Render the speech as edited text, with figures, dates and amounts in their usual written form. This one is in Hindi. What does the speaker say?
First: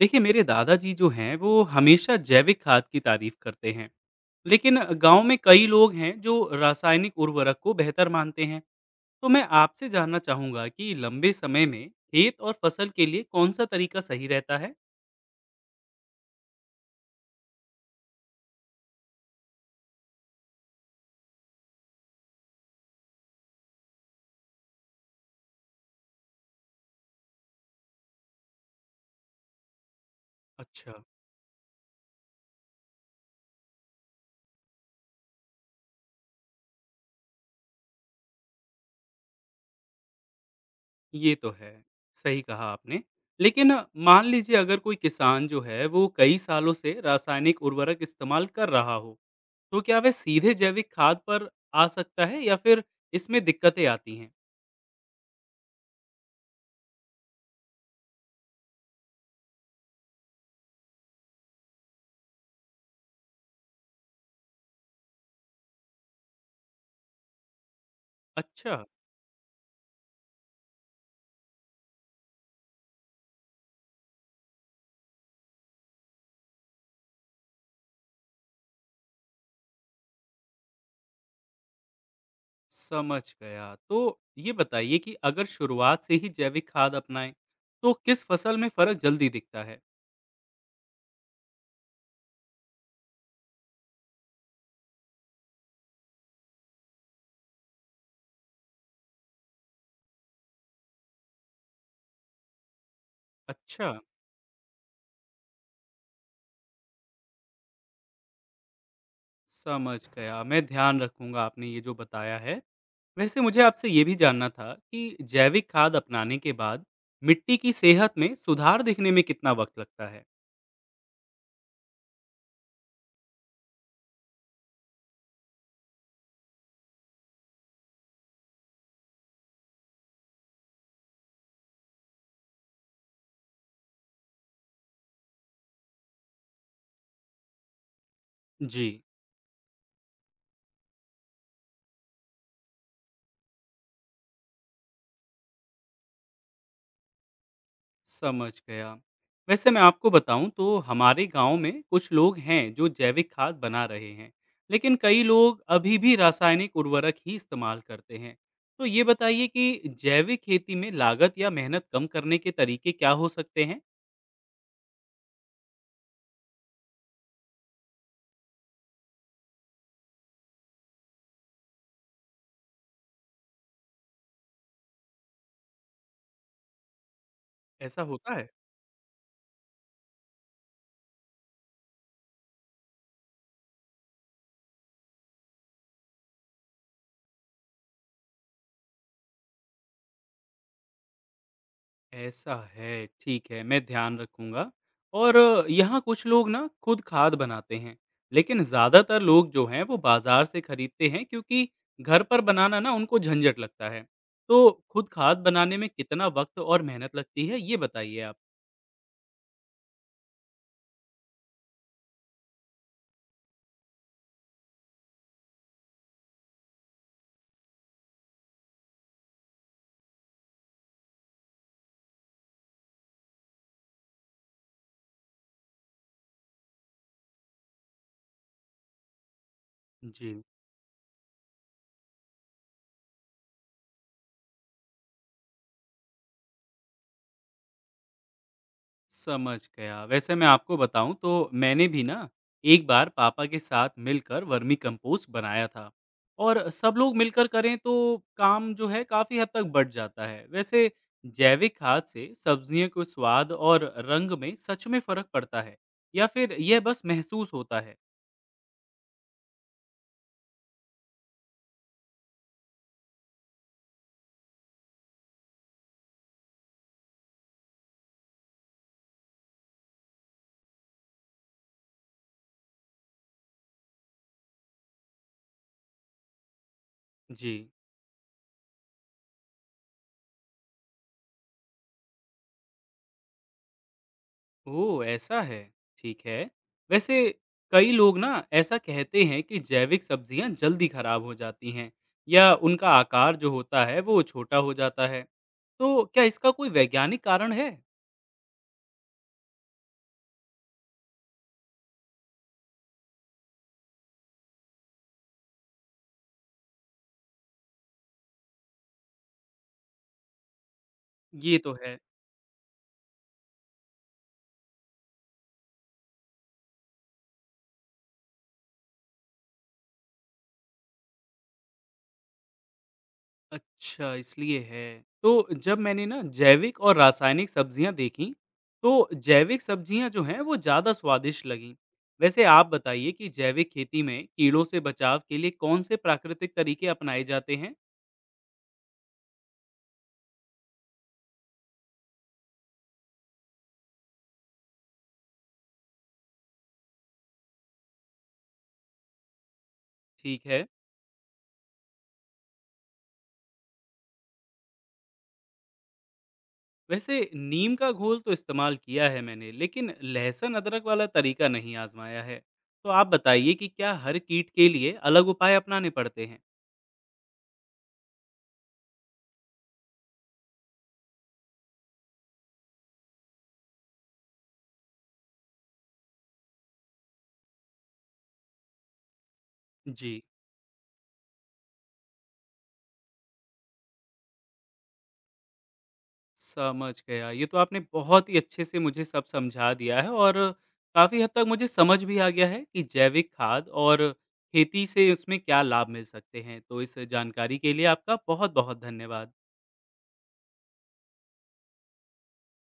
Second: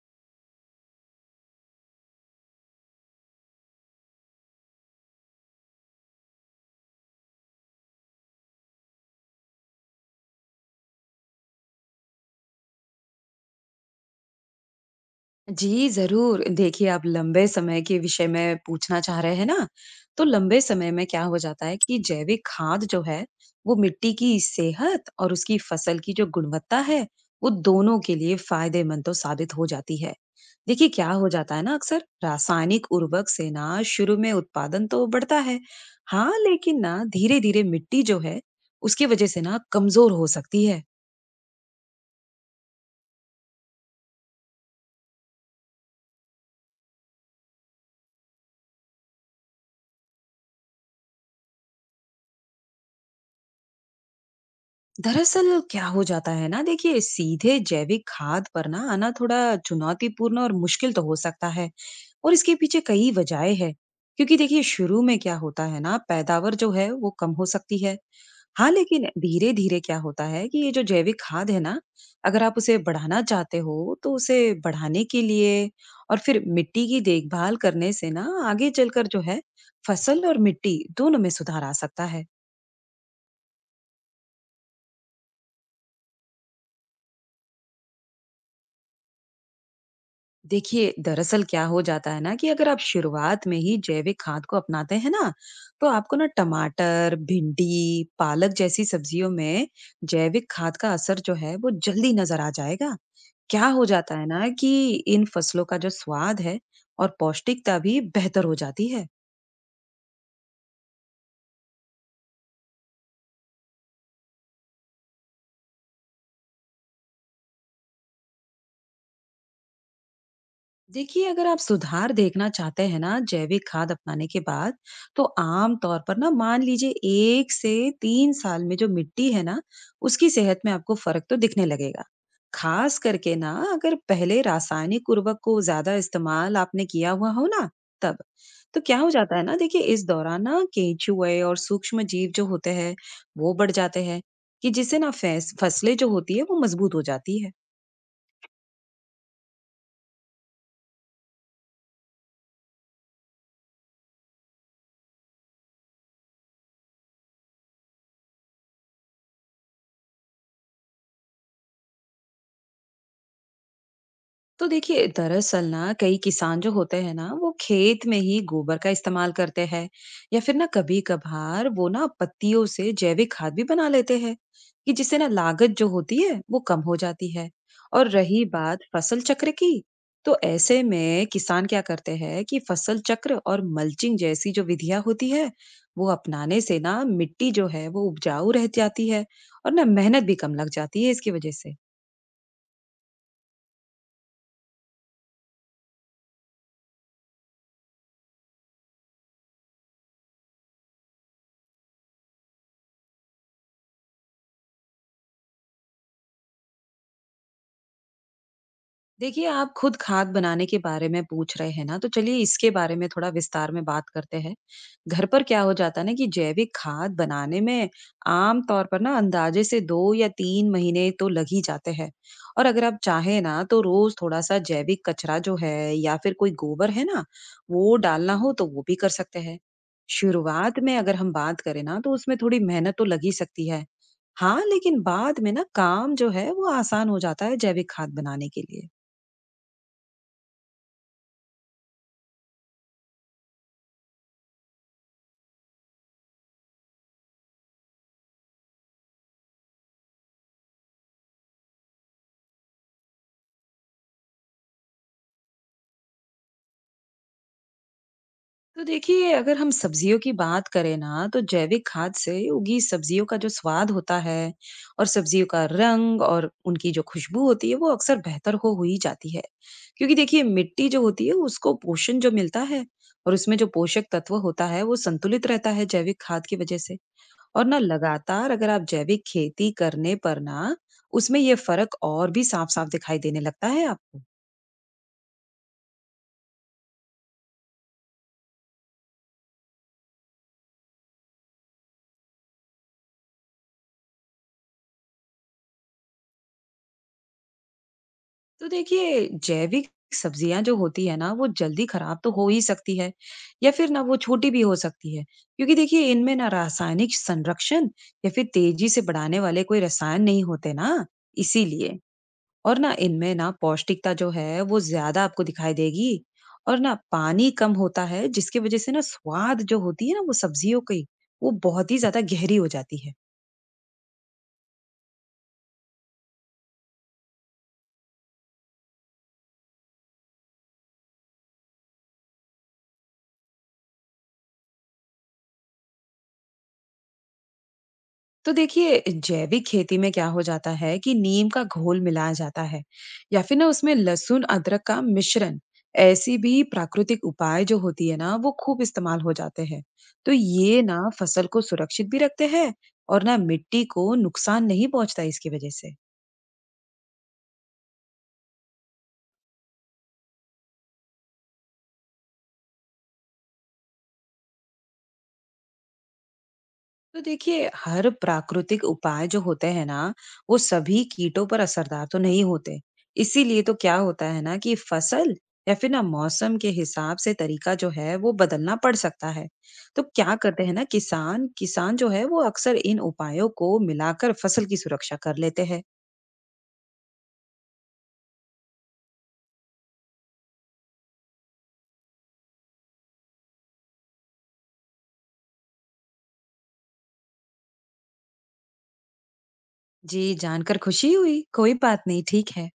देखिए मेरे दादाजी जो हैं वो हमेशा जैविक खाद की तारीफ करते हैं। लेकिन गांव में कई लोग हैं जो रासायनिक उर्वरक को बेहतर मानते हैं। तो मैं आपसे जानना चाहूंगा कि लंबे समय में खेत और फसल के लिए कौन सा तरीका सही रहता है? जी, ज़रूर। देखिए, आप लंबे समय के विषय में पूछना चाह रहे हैं ना? तो लंबे समय में क्या हो जाता है कि जैविक खाद जो है, वो मिट्टी की सेहत और उसकी फसल की जो गुणवत्ता है, वो दोनों के लिए फ़ायदेमंद तो साबित हो जाती है। देखिए, अच्छा। क्या हो जाता है ना अक्सर, रासायनिक उर्वरक से ना शुरू में उत्पादन तो बढ़ता है। हाँ, लेकिन ना धीरे-धीरे मिट्टी जो है, उसकी वज़ह से ना कमज़ोर हो सकती है। ये तो है, सही कहा आपने। लेकिन मान लीजिए अगर कोई किसान जो है वो कई सालों से रासायनिक उर्वरक इस्तेमाल कर रहा हो, तो क्या वह सीधे जैविक खाद पर आ सकता है या फिर इसमें दिक्कतें आती हैं? दरअसल क्या हो जाता है ना, देखिए सीधे जैविक खाद पर ना आना थोड़ा चुनौतीपूर्ण और मुश्किल तो हो सकता है, और इसके पीछे कई वजहें हैं। क्योंकि देखिए, शुरू में क्या होता है ना, पैदावार जो है वो कम हो सकती है। हाँ अच्छा, लेकिन धीरे धीरे क्या होता है कि ये जो जैविक खाद है ना, अगर आप उसे बढ़ाना चाहते हो तो उसे बढ़ाने के लिए और फिर मिट्टी की देखभाल करने से ना आगे चलकर जो है, फसल और मिट्टी दोनों में सुधार आ सकता है। समझ गया। तो ये बताइए कि अगर शुरुआत से ही जैविक खाद अपनाएं, तो किस फसल में फ़र्क जल्दी दिखता है? देखिए दरअसल क्या हो जाता है ना कि अगर आप शुरुआत में ही जैविक खाद को अपनाते हैं ना, तो आपको ना टमाटर भिंडी पालक जैसी सब्जियों में जैविक खाद का असर जो है वो जल्दी नजर आ जाएगा। क्या हो अच्छा, जाता है ना कि इन फसलों का जो स्वाद है और पौष्टिकता भी बेहतर हो जाती है। समझ गया। मैं ध्यान रखूँगा आपने ये जो बताया है। वैसे मुझे आपसे ये भी जानना था कि जैविक खाद अपनाने के बाद मिट्टी की सेहत में सुधार दिखने में कितना वक़्त लगता है? देखिए, अगर आप सुधार देखना चाहते हैं ना जैविक खाद अपनाने के बाद, तो आम तौर पर ना मान लीजिए एक से तीन साल में जो मिट्टी है ना, उसकी सेहत में आपको फर्क तो दिखने लगेगा। खास करके ना अगर पहले रासायनिक उर्वरक को ज्यादा इस्तेमाल आपने किया हुआ हो ना, तब तो जी। क्या हो जाता है ना, देखिए इस दौरान ना केंचुए और सूक्ष्म जीव जो होते हैं वो बढ़ जाते हैं, कि जिससे ना फसलें जो होती है वो मजबूत हो जाती है। समझ गया। वैसे मैं आपको बताऊं तो हमारे गांव में कुछ लोग हैं जो जैविक खाद बना रहे हैं, लेकिन कई लोग अभी भी रासायनिक उर्वरक ही इस्तेमाल करते हैं। तो ये बताइए कि जैविक खेती में लागत या मेहनत कम करने के तरीके क्या हो सकते हैं? तो देखिए दरअसल ना कई किसान जो होते हैं ना वो खेत में ही गोबर का इस्तेमाल करते हैं, या फिर ना कभी कभार वो ना पत्तियों से जैविक खाद भी बना लेते हैं, कि जिससे ना लागत जो होती है वो कम हो जाती है। ऐसा और होता रही है? बात फसल चक्र की, तो ऐसे में किसान क्या करते हैं कि फसल चक्र और मल्चिंग जैसी जो विधियां होती है वो अपनाने से ना मिट्टी जो है वो उपजाऊ रह जाती है, और ना मेहनत भी कम लग जाती है इसकी वजह से। ऐसा है, ठीक है, मैं ध्यान रखूँगा। और यहाँ कुछ लोग ना खुद खाद बनाते हैं, लेकिन ज़्यादातर लोग जो हैं वो बाज़ार से खरीदते हैं क्योंकि घर पर बनाना ना उनको झंझट लगता है। तो खुद खाद बनाने में कितना वक़्त और मेहनत लगती है, ये बताइए आप? देखिए, आप खुद खाद बनाने के बारे में पूछ रहे हैं ना, तो चलिए इसके बारे में थोड़ा विस्तार में बात करते हैं। घर पर क्या हो जाता है ना कि जैविक खाद बनाने में आम तौर पर ना अंदाजे से 2 या 3 महीने तो लग ही जाते हैं। और अगर आप चाहें ना तो रोज़ थोड़ा-सा जैविक कचरा जो है या फिर कोई गोबर है ना, वो डालना हो तो वो भी कर सकते हैं। जी। शुरुआत में अगर हम बात करें ना तो उसमें थोड़ी मेहनत तो लग ही सकती है। हाँ, लेकिन बाद में ना काम जो है वो आसान हो जाता है जैविक खाद बनाने के लिए। समझ गया। वैसे मैं आपको बताऊँ तो मैंने भी ना एक बार पापा के साथ मिलकर वर्मी कंपोस्ट बनाया था, और सब लोग मिलकर करें तो काम जो है काफ़ी हद तक बढ़ जाता है। वैसे जैविक खाद से सब्जियों को स्वाद और रंग में सच में फ़र्क पड़ता है या फिर यह बस महसूस होता है? तो देखिए, अगर हम सब्जियों की बात करें ना तो जैविक खाद से उगी सब्जियों का जो स्वाद होता है और सब्जियों का रंग और उनकी जो खुशबू होती है वो अक्सर बेहतर हो हुई जाती है। क्योंकि देखिए, मिट्टी जो होती है उसको पोषण जो मिलता है और उसमें जो पोषक तत्व होता है वो संतुलित रहता है जैविक खाद की वजह से। जी। और ना लगातार अगर आप जैविक खेती करने पर ना, उसमें ये फर्क और भी साफ साफ दिखाई देने लगता है आपको। ओह! ऐसा है, ठीक है। वैसे कई लोग ना ऐसा कहते हैं कि जैविक सब्जियाँ जल्दी खराब हो जाती हैं या उनका आकार जो होता है वो छोटा हो जाता है। तो क्या इसका कोई वैज्ञानिक कारण है? तो देखिए, जैविक सब्जियां जो होती है ना वो जल्दी खराब तो हो ही सकती है, या फिर ना वो छोटी भी हो सकती है। क्योंकि देखिए, इनमें ना रासायनिक संरक्षण या फिर तेजी से बढ़ाने वाले कोई रसायन नहीं होते ना, ये तो है। इसीलिए। और ना इनमें ना पौष्टिकता जो है वो ज्यादा आपको दिखाई देगी, और ना पानी कम होता है, जिसकी वजह से ना स्वाद जो होती है ना वो सब्जियों की, वो बहुत ही ज्यादा गहरी हो जाती है। अच्छा, इसलिए है। तो जब मैंने ना जैविक और रासायनिक सब्जियाँ देखी, तो जैविक सब्जियाँ जो हैं वो ज़्यादा स्वादिष्ट लगीं। वैसे आप बताइए कि जैविक खेती में कीड़ों से बचाव के लिए कौन से प्राकृतिक तरीके अपनाए जाते हैं? तो देखिए, जैविक खेती में क्या हो जाता है कि नीम का घोल मिलाया जाता है, या फिर ना उसमें लहसुन अदरक का मिश्रण, ऐसी भी प्राकृतिक उपाय जो होती है ना वो खूब इस्तेमाल हो जाते हैं। तो ठीक है। ये ना फसल को सुरक्षित भी रखते हैं, और ना मिट्टी को नुकसान नहीं पहुंचता इसकी वजह से। वैसे नीम का घोल तो इस्तेमाल किया है मैंने, लेकिन लहसुन अदरक वाला तरीका नहीं आजमाया है। तो आप बताइए कि क्या हर कीट के लिए अलग उपाय अपनाने पड़ते हैं? तो देखिए, हर प्राकृतिक उपाय जो होते हैं ना वो सभी कीटों पर असरदार तो नहीं होते। इसीलिए तो क्या होता है ना कि फसल या फिर ना मौसम के हिसाब से तरीका जो है वो बदलना पड़ सकता है। तो जी, क्या करते हैं ना, किसान किसान जो है वो अक्सर इन उपायों को मिलाकर फसल की सुरक्षा कर लेते हैं। समझ गया। ये तो आपने बहुत ही अच्छे से मुझे सब समझा दिया है और काफ़ी हद तक मुझे समझ भी आ गया है कि जैविक खाद और खेती से उसमें क्या लाभ मिल सकते हैं। तो इस जानकारी के लिए आपका बहुत-बहुत धन्यवाद। जी, जानकर खुशी हुई। कोई बात नहीं, ठीक है।